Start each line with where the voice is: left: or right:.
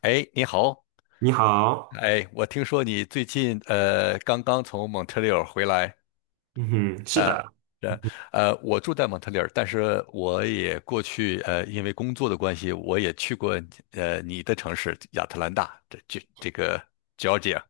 left: 哎，你好。
right: 你好。
left: 哎，我听说你最近刚刚从蒙特利尔回来。
right: 嗯哼，是
left: 呃，
right: 的。
left: 呃，我住在蒙特利尔，但是我也过去因为工作的关系，我也去过你的城市亚特兰大，这个 Georgia。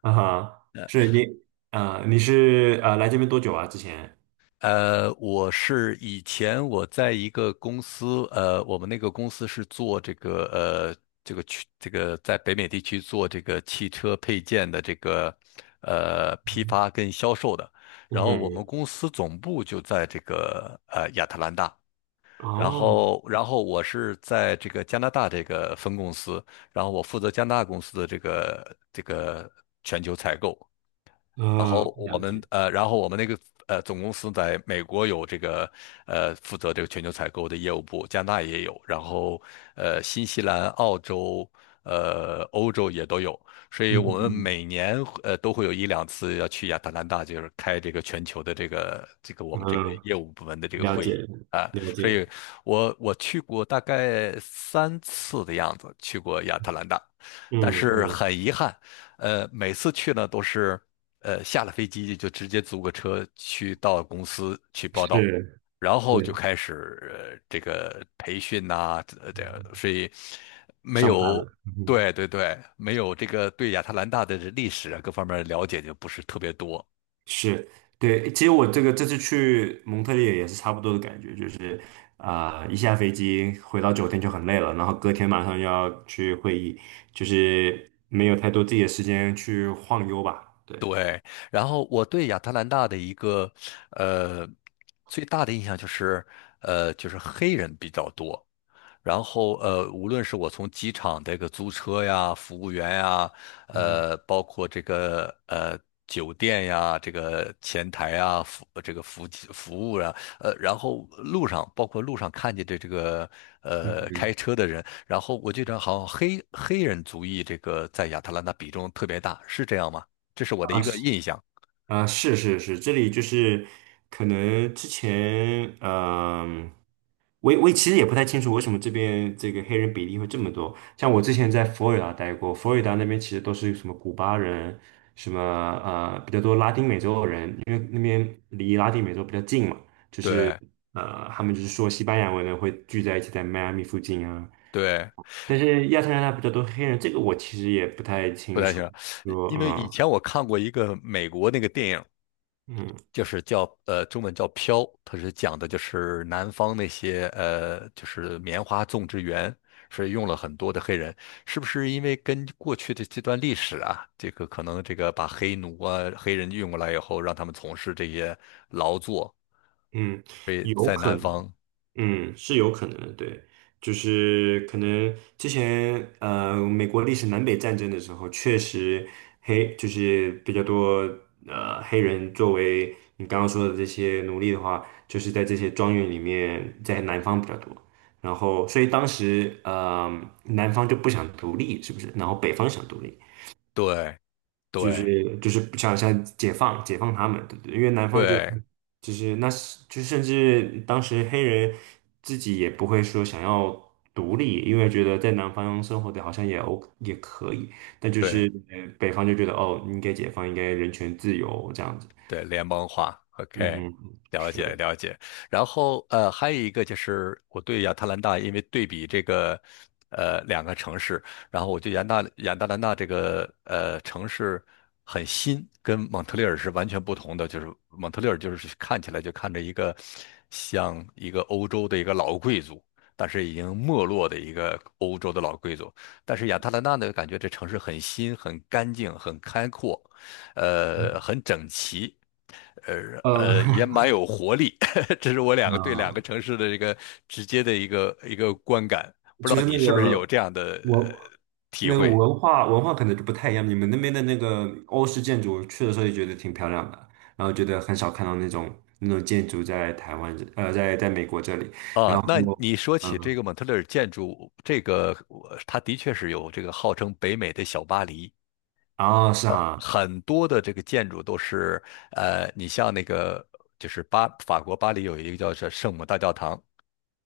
right: 啊哈，是你。啊，你是啊，来这边多久啊？之前？
left: 我是以前我在一个公司，我们那个公司是做这个这个区这个在北美地区做这个汽车配件的这个批
right: 嗯，
left: 发跟销售的。然
right: 嗯
left: 后我们
right: 哼。
left: 公司总部就在这个亚特兰大，然
right: 哦。
left: 后然后我是在这个加拿大这个分公司，然后我负责加拿大公司的这个全球采购。然
right: 嗯，
left: 后我
right: 了
left: 们
right: 解。
left: 然后我们那个总公司在美国有这个负责这个全球采购的业务部，加拿大也有，然后新西兰、澳洲、欧洲也都有。所以我
right: 嗯
left: 们
right: 嗯
left: 每年都会有一两次要去亚特兰大，就是开这个全球的这个我们这个
right: 嗯，
left: 业务部门的这个
right: 了
left: 会议。
right: 解
left: 啊，
right: 了
left: 所
right: 解。
left: 以我去过大概三次的样子，去过亚特兰大，但
right: 嗯
left: 是
right: 嗯，
left: 很遗憾，每次去呢都是。下了飞机就直接租个车去到公司去报
right: 是，
left: 道，然后就
right: 对。
left: 开始这个培训呐、这样，所以没
right: 上班
left: 有。
right: 了，嗯哼。
left: 对对对，没有这个对亚特兰大的这历史啊各方面了解就不是特别多。
right: 是，对，其实我这个这次去蒙特利尔也是差不多的感觉，就是一下飞机回到酒店就很累了，然后隔天马上又要去会议，就是没有太多自己的时间去晃悠吧。对，
left: 对，然后我对亚特兰大的一个呃最大的印象就是，就是黑人比较多。然后无论是我从机场这个租车呀、服务员呀，
right: 嗯
left: 包括这个酒店呀、这个前台呀、服这个服务服务啊，然后路上包括路上看见的这个
right: 嗯
left: 开
right: 嗯。
left: 车的人，然后我就觉得好像黑人族裔这个在亚特兰大比重特别大，是这样吗？这是我的
right: 啊
left: 一个
right: 是，
left: 印象。
right: 啊是是是，这里就是可能之前嗯。我也其实也不太清楚为什么这边这个黑人比例会这么多。像我之前在佛罗里达待过，佛罗里达那边其实都是什么古巴人，什么比较多拉丁美洲人，因为那边离拉丁美洲比较近嘛，就是
left: 对
right: 他们就是说西班牙文的会聚在一起在迈阿密附近啊。
left: 对，
right: 但是亚特兰大比较多黑人，这个我其实也不太
left: 不
right: 清
left: 太
right: 楚。
left: 清楚，
right: 说
left: 因为以
right: 嗯
left: 前我看过一个美国那个电影，
right: 嗯
left: 就是叫中文叫《飘》，它是讲的就是南方那些就是棉花种植园，是用了很多的黑人，是不是因为跟过去的这段历史啊，这个可能这个把黑奴啊黑人运过来以后，让他们从事这些劳作，
right: 嗯，
left: 所以
right: 有
left: 在
right: 可
left: 南
right: 能。
left: 方，
right: 嗯，是有可能的，对，就是可能之前,美国历史南北战争的时候，确实黑就是比较多呃黑人作为你刚刚说的这些奴隶的话，就是在这些庄园里面，在南方比较多，然后所以当时南方就不想独立，是不是？然后北方想独立，
left: 对
right: 就
left: 对
right: 是不想解放他们，对不对？因为南方就
left: 对
right: 就是那是就甚至当时黑人自己也不会说想要独立，因为觉得在南方生活的好像也 O 也可以，但就
left: 对。
right: 是北方就觉得哦，应该解放，应该人权自由这样子。
left: 对，联邦化
right: 嗯
left: ，OK,
right: 哼，
left: 了解了解。然后还有一个就是我对亚特兰大，因为对比这个两个城市，然后我对亚特兰大这个城市很新，跟蒙特利尔是完全不同的。就是蒙特利尔就是看起来就看着一个像一个欧洲的一个老贵族，但是已经没落的一个欧洲的老贵族。但是亚特兰大呢，感觉这城市很新、很干净、很开阔。很整齐，
right: 呃
left: 也蛮 有活力。这是我两个对两个
right: 啊，
left: 城市的一个直接的一个观感，不知
right: 就
left: 道
right: 是
left: 你是不是有这样的
right: 文
left: 体
right: 那个
left: 会
right: 文化可能就不太一样，你们那边的那个欧式建筑，去的时候也觉得挺漂亮的，然后觉得很少看到那种那种建筑在台湾这在在美国这里，
left: 啊？
right: 然后。
left: 那你说起这
right: 嗯，
left: 个蒙特利尔建筑，这个我它的确是有这个号称北美的小巴黎，
right: 哦，是哈。
left: 很多的这个建筑都是你像那个就是法国巴黎有一个叫是圣母大教堂。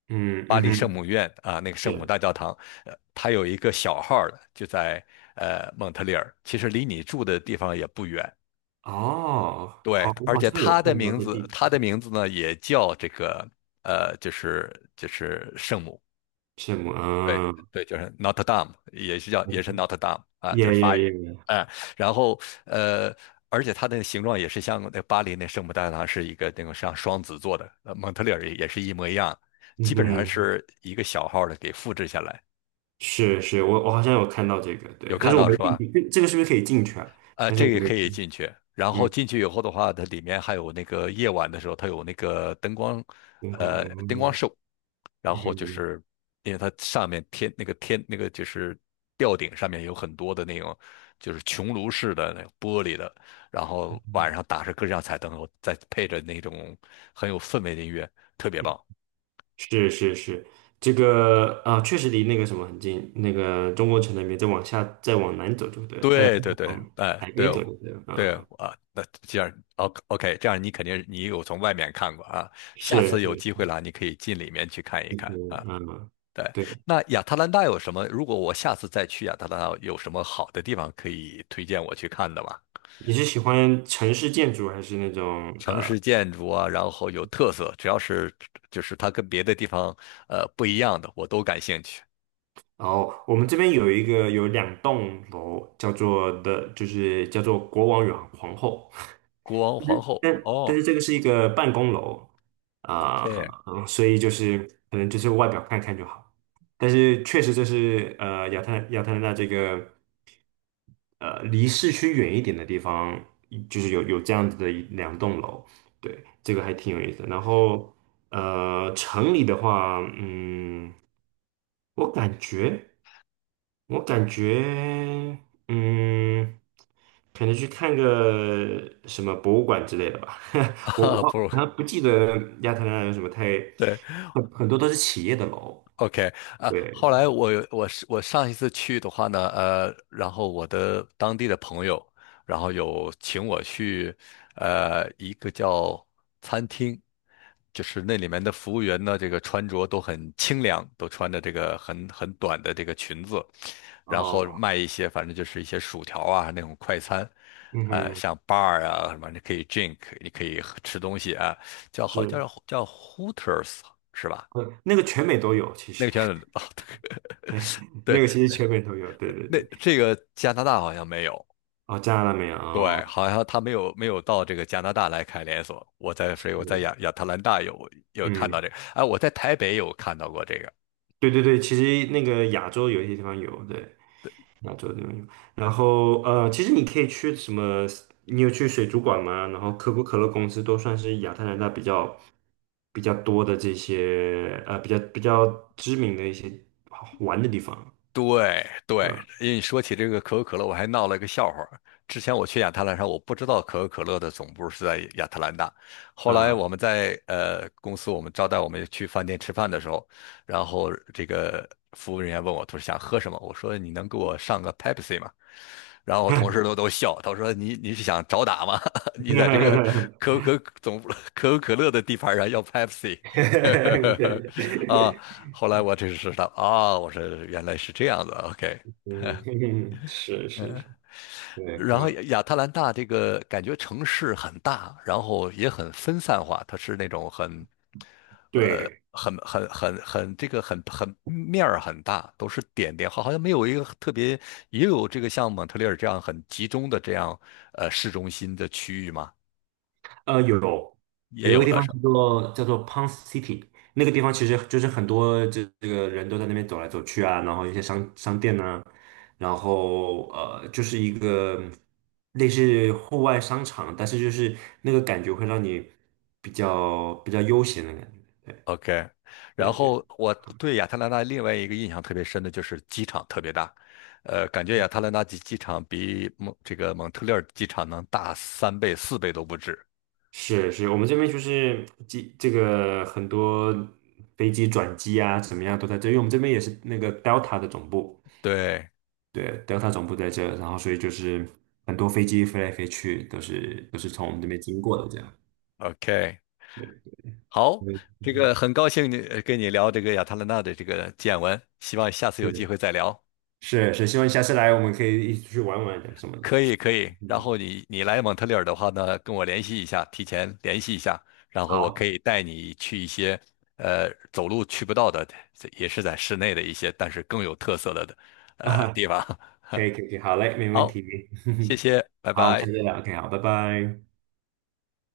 right: 嗯，
left: 巴
right: 嗯
left: 黎圣
right: 哼。
left: 母院啊，那个圣母
right: 是
left: 大教堂，它有一个小号儿的，就在蒙特利尔，其实离你住的地方也不远。
right: 哦，好，
left: 对，
right: 我
left: 而
right: 好
left: 且
right: 像有
left: 它的
right: 看到
left: 名
right: 这地
left: 字，它
right: 图
left: 的
right: 上。
left: 名字呢也叫这个就是圣母，
right: 什么，
left: 对
right: 嗯。
left: 对，就是 Notre Dame,也是叫也是 Notre Dame 啊，
right: 耶
left: 就是法语。
right: 耶耶，
left: 嗯，然后而且它的形状也是像那巴黎那圣母大教堂是一个那种像双子座的，蒙特利尔也是一模一样，
right: 嗯
left: 基本上
right: 哼。
left: 是一个小号的给复制下来。
right: 是是，我好像有看到这个，对，
left: 有
right: 但
left: 看
right: 是我
left: 到
right: 没
left: 是
right: 进
left: 吧？
right: 去，这个是不是可以进去啊？
left: 啊、
right: 但是
left: 这
right: 我
left: 个
right: 没，
left: 可以进去。然后
right: 嗯，
left: 进去以后的话，它里面还有那个夜晚的时候，它有那个灯光，
right: 天空，
left: 灯光
right: 嗯，
left: 秀。然
right: 嗯
left: 后就
right: 哼。
left: 是因为它上面天那个天那个就是吊顶上面有很多的那种就是穹庐式的那种玻璃的，然后晚上打着各式各样彩灯，再配着那种很有氛围的音乐，特别棒。
right: 是是是，这个啊，确实离那个什么很近，那个中国城那边再往下，再往南走就对了。
left: 对对对，
right: 往
left: 哎、
right: 海
left: 对
right: 边走
left: 哦
right: 就对了，
left: 对
right: 嗯，
left: 啊，那这样，OK,这样你肯定你有从外面看过啊，下
right: 是
left: 次有
right: 是。
left: 机会了，你可以进里面去看一看
right: 是，
left: 啊。
right: 嗯。
left: 对，
right: 对。
left: 那亚特兰大有什么？如果我下次再去亚特兰大，有什么好的地方可以推荐我去看的吗？
right: 你是喜欢城市建筑还是那种？
left: 城市建筑啊，然后有特色，只要是就是它跟别的地方不一样的，我都感兴趣。
right: 然后我们这边有一个有两栋楼，叫做的，就是叫做国王与皇后。
left: 国王皇后，
right: 但但
left: 哦
right: 是这个是一个办公楼啊，
left: ，OK,
right: 嗯，所以就是可能就是外表看看就好，但是确实这是亚特兰大这个离市区远一点的地方，就是有这样子的一两栋楼，对，这个还挺有意思的。然后城里的话，嗯。我感觉，我感觉，嗯，可能去看个什么博物馆之类的吧。我
left: 啊，
right: 我
left: 不，
right: 好像不记得亚特兰大有什么太，
left: 对，
right: 很很多都是企业的楼。
left: OK。啊，后来
right: 对，
left: 我上一次去的话呢，然后我的当地的朋友，然后有请我去，一个叫餐厅，就是那里面的服务员呢，这个穿着都很清凉，都穿着这个很短的这个裙子，然后
right: 哦，
left: 卖一些反正就是一些薯条啊那种快餐，
right: 嗯哼。
left: 像 bar 啊什么，你可以 drink,你可以喝吃东西啊，叫好叫
right: 是，
left: 叫 Hooters 是吧？
right: 那个全美都有，其
left: 那
right: 实
left: 个拳啊，对，
right: 那个其实全美都有。对对
left: 那
right: 对，
left: 这个加拿大好像没有，
right: 哦，加拿大没有，哦。
left: 对，好像他没有到这个加拿大来开连锁。我在，所以我在
right: 是，
left: 亚特兰大有有看到
right: 嗯。
left: 这个，哎，我在台北有看到过这个，
right: 对对对，其实那个亚洲有一些地方有，对，亚洲地方有。然后其实你可以去什么？你有去水族馆吗？然后可口可乐公司都算是亚特兰大比较比较多的这些比较比较知名的一些好玩的地方。
left: 对对，
right: 嗯，
left: 因为你说起这个可口可乐，我还闹了一个笑话儿。之前我去亚特兰大，我不知道可口可乐的总部是在亚特兰大。后来
right: 啊，
left: 我们在公司，我们招待我们去饭店吃饭的时候，然后这个服务人员问我，他说想喝什么？我说你能给我上个 Pepsi 吗？然后我同事都笑，他说你是想找打吗？你在这个 可口可总部可口可乐的地盘上要 Pepsi,啊，
right: 对。
left: 后来我这是知道啊，我说原来是这样的，OK。
right: 嗯，是是是。对，
left: 然后
right: 可，
left: 亚特兰大这个感觉城市很大，然后也很分散化，它是那种很，
right: 对，
left: 很面儿很大，都是点点，好像没有一个特别，也有这个像蒙特利尔这样很集中的这样市中心的区域嘛，
right: 有，
left: 也
right: 有一个
left: 有
right: 地
left: 的。
right: 方
left: 是。
right: 叫做叫做 Pond City,那个地方其实就是很多这个人都在那边走来走去啊，然后一些商商店呢，然后就是一个类似户外商场，但是就是那个感觉会让你比较比较悠闲的感觉。
left: OK,
right: 对
left: 然
right: 对对，
left: 后我对亚特兰大另外一个印象特别深的就是机场特别大，感觉亚特兰大机场比蒙这个蒙特利尔机场能大三倍、四倍都不止。
right: 是是，我们这边就是机这个很多飞机转机啊，怎么样都在这，因为我们这边也是那个 Delta 的总部。
left: 对
right: 对，Delta 总部在这，然后所以就是很多飞机飞来飞去，都是从我们这边经过的这样。
left: ，OK,
right: 对。
left: 好，
right: 对，
left: 这
right: 嗯，
left: 个很高兴你跟你聊这个亚特兰大的这个见闻，希望下次有机
right: 是
left: 会再聊。
right: 是是希望你下次来我们可以一起出去玩玩什么的。
left: 可以可以，然
right: 嗯，
left: 后你来蒙特利尔的话呢，跟我联系一下，提前联系一下，然后我可
right: 好，
left: 以带你去一些走路去不到的，也是在室内的一些，但是更有特色的
right: 啊，
left: 地方。
right: 可以可以可以，好嘞，没问
left: 好，
right: 题。
left: 谢谢，拜
right: 好，下
left: 拜。
right: 次再聊，OK,好，拜拜。